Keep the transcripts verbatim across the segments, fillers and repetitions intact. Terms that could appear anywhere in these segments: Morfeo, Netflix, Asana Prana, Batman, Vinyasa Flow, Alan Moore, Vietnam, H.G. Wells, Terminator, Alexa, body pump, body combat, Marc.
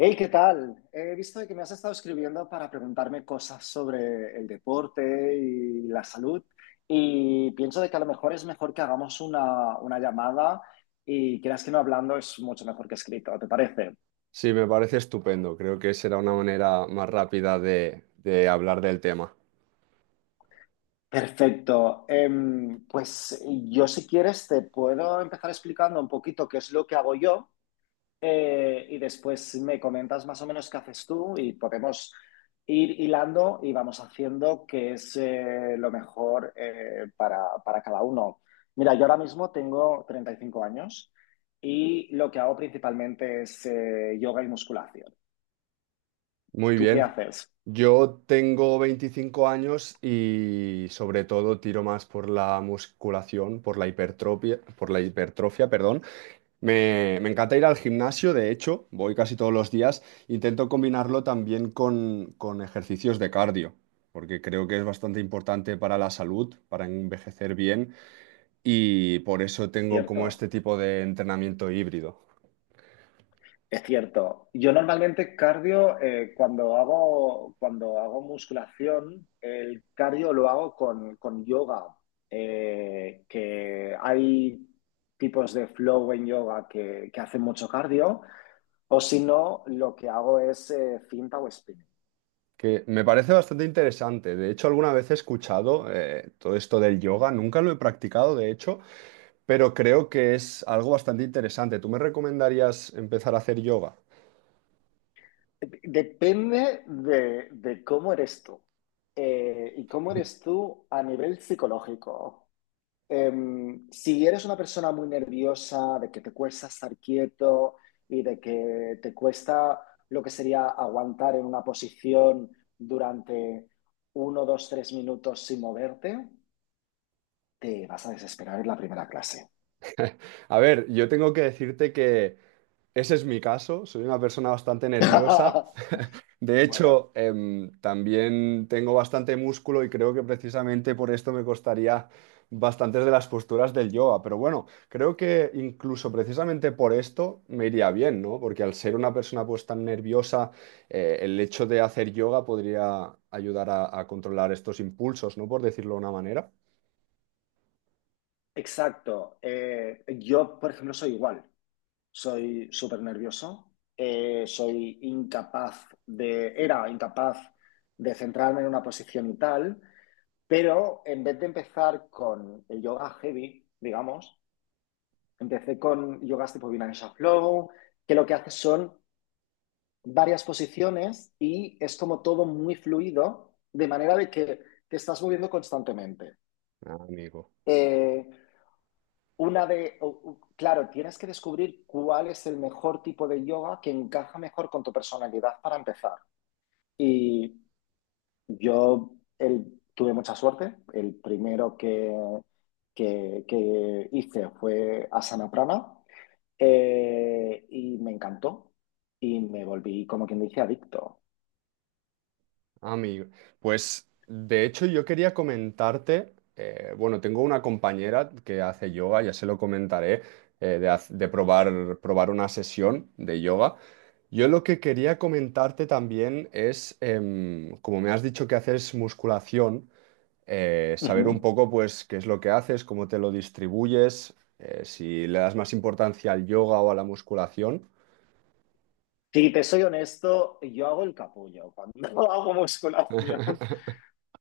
Hey, ¿qué tal? He visto de que me has estado escribiendo para preguntarme cosas sobre el deporte y la salud, y pienso de que a lo mejor es mejor que hagamos una, una llamada y creas que no hablando es mucho mejor que escrito, ¿te parece? Sí, me parece estupendo. Creo que será una manera más rápida de, de hablar del tema. Perfecto. Em, pues yo si quieres te puedo empezar explicando un poquito qué es lo que hago yo, eh, y después me comentas más o menos qué haces tú y podemos ir hilando y vamos haciendo qué es eh, lo mejor eh, para, para cada uno. Mira, yo ahora mismo tengo treinta y cinco años y lo que hago principalmente es eh, yoga y musculación. Muy ¿Tú qué bien. haces? Yo tengo veinticinco años y sobre todo tiro más por la musculación, por la hipertrofia, por la hipertrofia, perdón. Me, me encanta ir al gimnasio, de hecho, voy casi todos los días. Intento combinarlo también con, con ejercicios de cardio, porque creo que es bastante importante para la salud, para envejecer bien y por eso tengo como Cierto. este tipo de entrenamiento híbrido, Es cierto. Yo normalmente cardio, eh, cuando hago, cuando hago musculación, el cardio lo hago con, con yoga, eh, que hay tipos de flow en yoga que, que hacen mucho cardio, o si no, lo que hago es eh, finta o spinning. que me parece bastante interesante. De hecho, alguna vez he escuchado eh, todo esto del yoga, nunca lo he practicado, de hecho, pero creo que es algo bastante interesante. ¿Tú me recomendarías empezar a hacer yoga? Depende de, de cómo eres tú, eh, y cómo eres tú a nivel psicológico. Em, si eres una persona muy nerviosa, de que te cuesta estar quieto y de que te cuesta lo que sería aguantar en una posición durante uno, dos, tres minutos sin moverte, te vas a desesperar en la primera clase. A ver, yo tengo que decirte que ese es mi caso, soy una persona bastante nerviosa. De Bueno. hecho, em, también tengo bastante músculo y creo que precisamente por esto me costaría bastantes de las posturas del yoga. Pero bueno, creo que incluso precisamente por esto me iría bien, ¿no? Porque al ser una persona pues tan nerviosa, eh, el hecho de hacer yoga podría ayudar a, a controlar estos impulsos, ¿no? Por decirlo de una manera. Exacto. Eh, yo, por ejemplo, soy igual. Soy súper nervioso. Eh, soy incapaz de, era incapaz de centrarme en una posición y tal. Pero en vez de empezar con el yoga heavy, digamos, empecé con yogas tipo Vinyasa Flow, que lo que hace son varias posiciones y es como todo muy fluido, de manera de que te estás moviendo constantemente. Ah, amigo. Eh, una de, claro, tienes que descubrir cuál es el mejor tipo de yoga que encaja mejor con tu personalidad para empezar. Y yo el- tuve mucha suerte. El primero que, que, que hice fue Asana Prana, eh, y me encantó y me volví, como quien dice, adicto. Ah, amigo, pues de hecho yo quería comentarte, eh, bueno, tengo una compañera que hace yoga, ya se lo comentaré, eh, de, haz- de probar, probar una sesión de yoga. Yo lo que quería comentarte también es, em, como me has dicho que haces musculación, eh, saber un Ujú. poco pues qué es lo que haces, cómo te lo distribuyes, eh, si le das más importancia al yoga o a la musculación. Si te soy honesto, yo hago el capullo cuando hago musculación,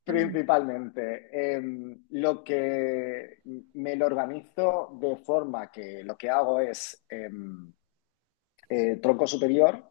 principalmente. Em, lo que, me lo organizo de forma que lo que hago es em, eh, tronco superior.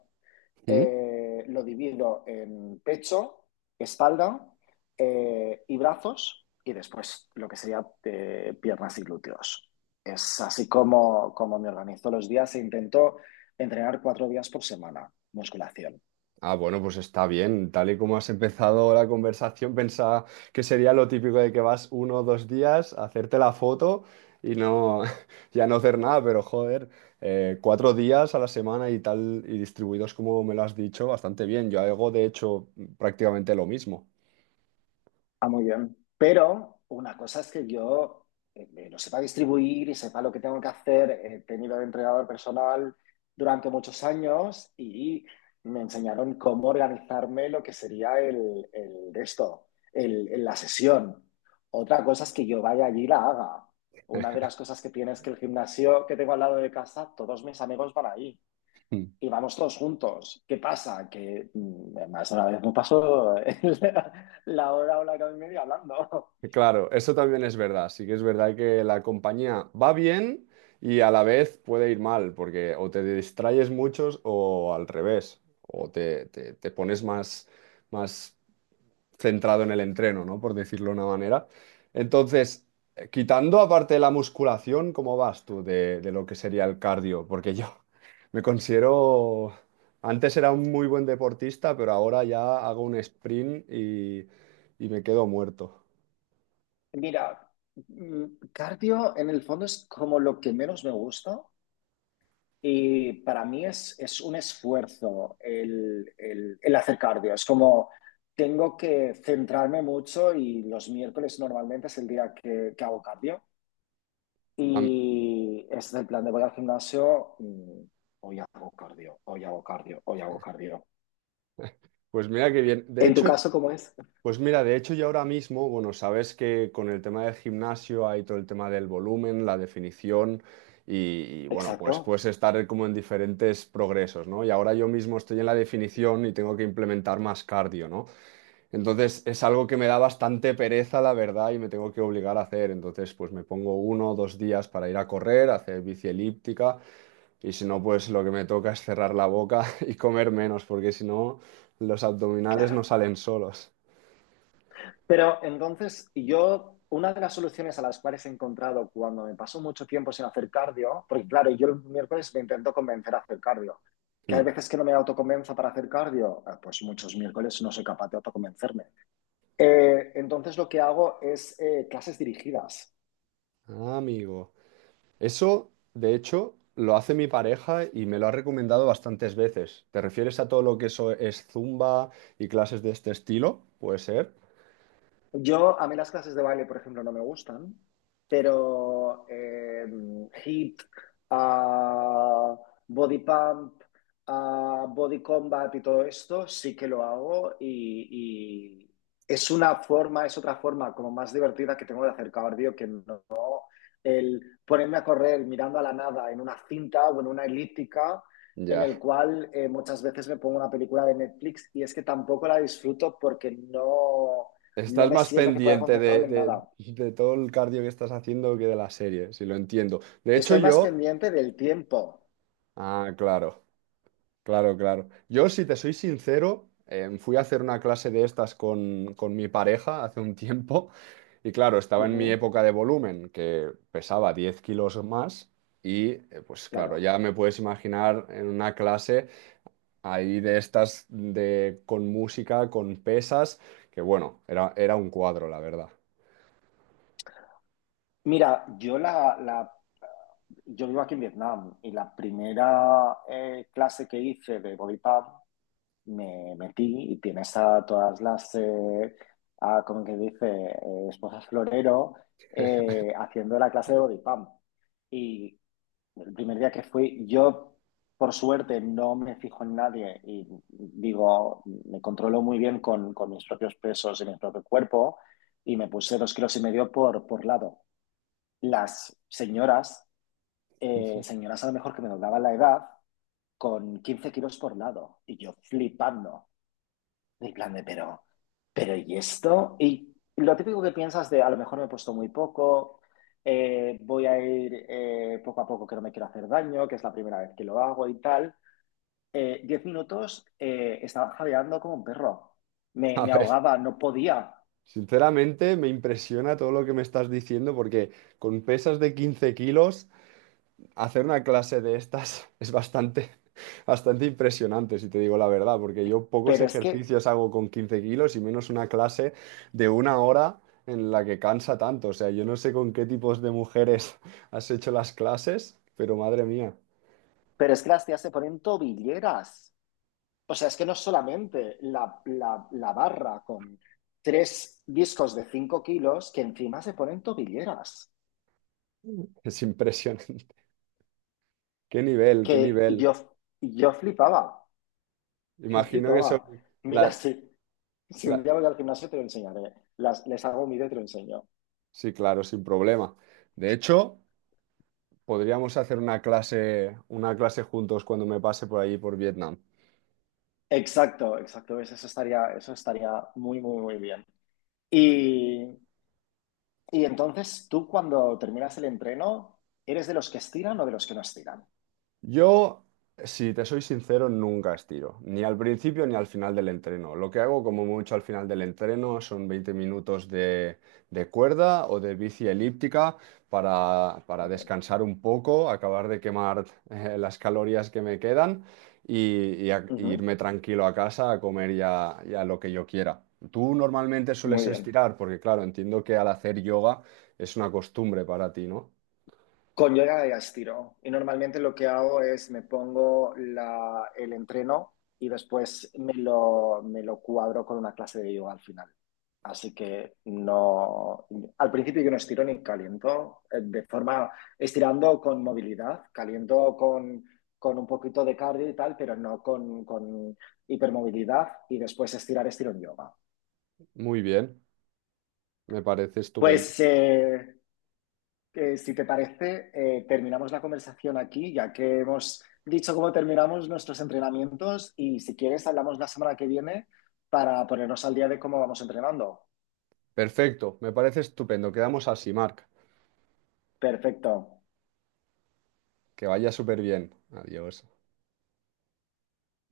eh, lo divido en pecho, espalda, eh, y brazos y después lo que sería eh, piernas y glúteos. Es así como, como me organizo los días e intento entrenar cuatro días por semana musculación. Ah, bueno, pues está bien. Tal y como has empezado la conversación, pensaba que sería lo típico de que vas uno o dos días a hacerte la foto y no, ya no hacer nada, pero joder, eh, cuatro días a la semana y tal, y distribuidos como me lo has dicho, bastante bien. Yo hago, de hecho, prácticamente lo mismo. Ah, muy bien. Pero una cosa es que yo, eh, eh, lo sepa distribuir y sepa lo que tengo que hacer. eh, He tenido de entrenador personal durante muchos años y me enseñaron cómo organizarme lo que sería el, el de esto, el, el- la sesión. Otra cosa es que yo vaya allí y la haga. Una de las cosas que tiene es que el gimnasio que tengo al lado de casa, todos mis amigos van ahí y vamos todos juntos. ¿Qué pasa? Que mm, más de una vez me pasó la hora o la hora y media hablando. Claro, eso también es verdad. Sí que es verdad que la compañía va bien y a la vez puede ir mal, porque o te distraes muchos o al revés, o te, te- te pones más, más centrado en el entreno, ¿no? Por decirlo de una manera. Entonces, eh, quitando aparte la musculación, ¿cómo vas tú de, de lo que sería el cardio? Porque yo me considero... Antes era un muy buen deportista, pero ahora ya hago un sprint y, y me quedo muerto. Mira, mm, cardio en el fondo es como lo que menos me gusta y para mí es, es un esfuerzo el, el, el hacer cardio. Es como tengo que centrarme mucho y los miércoles normalmente es el día que, que hago cardio y es del plan de voy al gimnasio. mm, Hoy hago cardio, hoy hago cardio, hoy hago cardio. Pues mira qué bien. De En tu hecho, caso, ¿cómo es? pues mira, de hecho yo ahora mismo, bueno, sabes que con el tema del gimnasio hay todo el tema del volumen, la definición y, y, bueno, pues Exacto, puedes estar como en diferentes progresos, ¿no? Y ahora yo mismo estoy en la definición y tengo que implementar más cardio, ¿no? Entonces es algo que me da bastante pereza, la verdad, y me tengo que obligar a hacer. Entonces, pues me pongo uno o dos días para ir a correr, a hacer bici elíptica y si no, pues lo que me toca es cerrar la boca y comer menos, porque si no, los abdominales no claro. salen solos. Pero entonces yo, una de las soluciones a las cuales he encontrado cuando me pasó mucho tiempo sin hacer cardio, porque claro, yo el miércoles me intento convencer a hacer cardio, que hay Mm. veces que no me autoconvenzo para hacer cardio, eh, pues muchos miércoles no soy capaz de autoconvencerme. Eh, entonces lo que hago es eh, clases dirigidas. Ah, amigo. Eso, de hecho, lo hace mi pareja y me lo ha recomendado bastantes veces. ¿Te refieres a todo lo que eso es zumba y clases de este estilo? Puede ser. Yo, a mí las clases de baile, por ejemplo, no me gustan, pero eh, hip, ah, body pump, ah, body combat y todo esto sí que lo hago y, y es una forma, es otra forma como más divertida que tengo de hacer cardio que no el ponerme a correr mirando a la nada en una cinta o en una elíptica en Ya. el cual eh, muchas veces me pongo una película de Netflix y es que tampoco la disfruto porque no, no Estás me más siento que pueda pendiente de, concentrarme en de- nada. de todo el cardio que estás haciendo que de la serie, si lo entiendo. De hecho, Estoy más yo... pendiente del tiempo. Ah, claro. Claro, claro. Yo, si te soy sincero, em, fui a hacer una clase de estas con, con mi pareja hace un tiempo y claro, estaba en mi Ujú. época de volumen, que pesaba diez kilos más y eh, pues claro, Claro. ya me puedes imaginar en una clase ahí de estas de, con música, con pesas, que bueno, era, era un cuadro, la verdad. Mira, yo la, la- yo vivo aquí en Vietnam y la primera eh, clase que hice de body pump me metí y tienes a todas las, eh, a, como que dice, eh, esposas florero eh, haciendo la clase de body pump. Y el primer día que fui, yo por suerte no me fijo en nadie y digo, me controlo muy bien con, con mis propios pesos y mi propio cuerpo y me puse dos kilos y medio por, por lado. Las señoras, eh, señoras a lo mejor que me doblaban la edad, con quince kilos por lado y yo flipando. En plan de, pero, pero ¿y esto? Y lo típico que piensas de, a lo mejor me he puesto muy poco, eh, voy a ir eh, poco a poco que no me quiero hacer daño, que es la primera vez que lo hago y tal. Eh, diez minutos eh, estaba jadeando como un perro. Me, A me ver, ahogaba, no podía. sinceramente me impresiona todo lo que me estás diciendo porque con pesas de quince kilos hacer una clase de estas es bastante, bastante impresionante, si te digo la verdad, porque yo pocos Pero es que, ejercicios hago con quince kilos y menos una clase de una hora en la que cansa tanto. O sea, yo no sé con qué tipos de mujeres has hecho las clases, pero madre mía, pero es que las tías se ponen tobilleras. O sea, es que no solamente la, la, la barra con tres discos de cinco kilos, que encima se ponen tobilleras. es impresionante. Qué nivel, qué Que nivel. yo, yo flipaba, yo Imagino que son flipaba. Mira, la, si, si un la- día voy al gimnasio te lo enseñaré, Las- les hago un vídeo y te lo enseño. Sí, claro, sin problema. De hecho, podríamos hacer una clase, una clase juntos cuando me pase por allí por Vietnam. Exacto, exacto, ¿ves? Eso estaría, eso estaría muy, muy, muy bien. Y, y entonces, tú cuando terminas el entreno, ¿eres de los que estiran o de los que no estiran? Yo, si te soy sincero, nunca estiro, ni al principio ni al final del entreno. Lo que hago como mucho al final del entreno son veinte minutos de, de cuerda o de bici elíptica para, para Muy bien. descansar un poco, acabar de quemar eh, las calorías que me quedan y, y a- y Ujú. irme tranquilo a casa a comer ya, ya lo que yo quiera. Tú normalmente Muy sueles bien. estirar, porque claro, entiendo que al hacer yoga es una costumbre para ti, ¿no? Con yoga de gastiro. Y normalmente lo que hago es me pongo la- el entreno y después me lo, me lo cuadro con una clase de yoga al final. Así que no, al principio yo no estiro ni caliento, eh, de forma estirando con movilidad, caliento con, con un poquito de cardio y tal, pero no con, con hipermovilidad y después estirar estiro en yoga. Muy bien, me parece estupendo. Pues eh, que si te parece, eh, terminamos la conversación aquí, ya que hemos dicho cómo terminamos nuestros entrenamientos y si quieres, hablamos la semana que viene para ponernos al día de cómo vamos entrenando. Perfecto, me parece estupendo. Quedamos así, Marc. Perfecto. Que vaya súper bien. Adiós.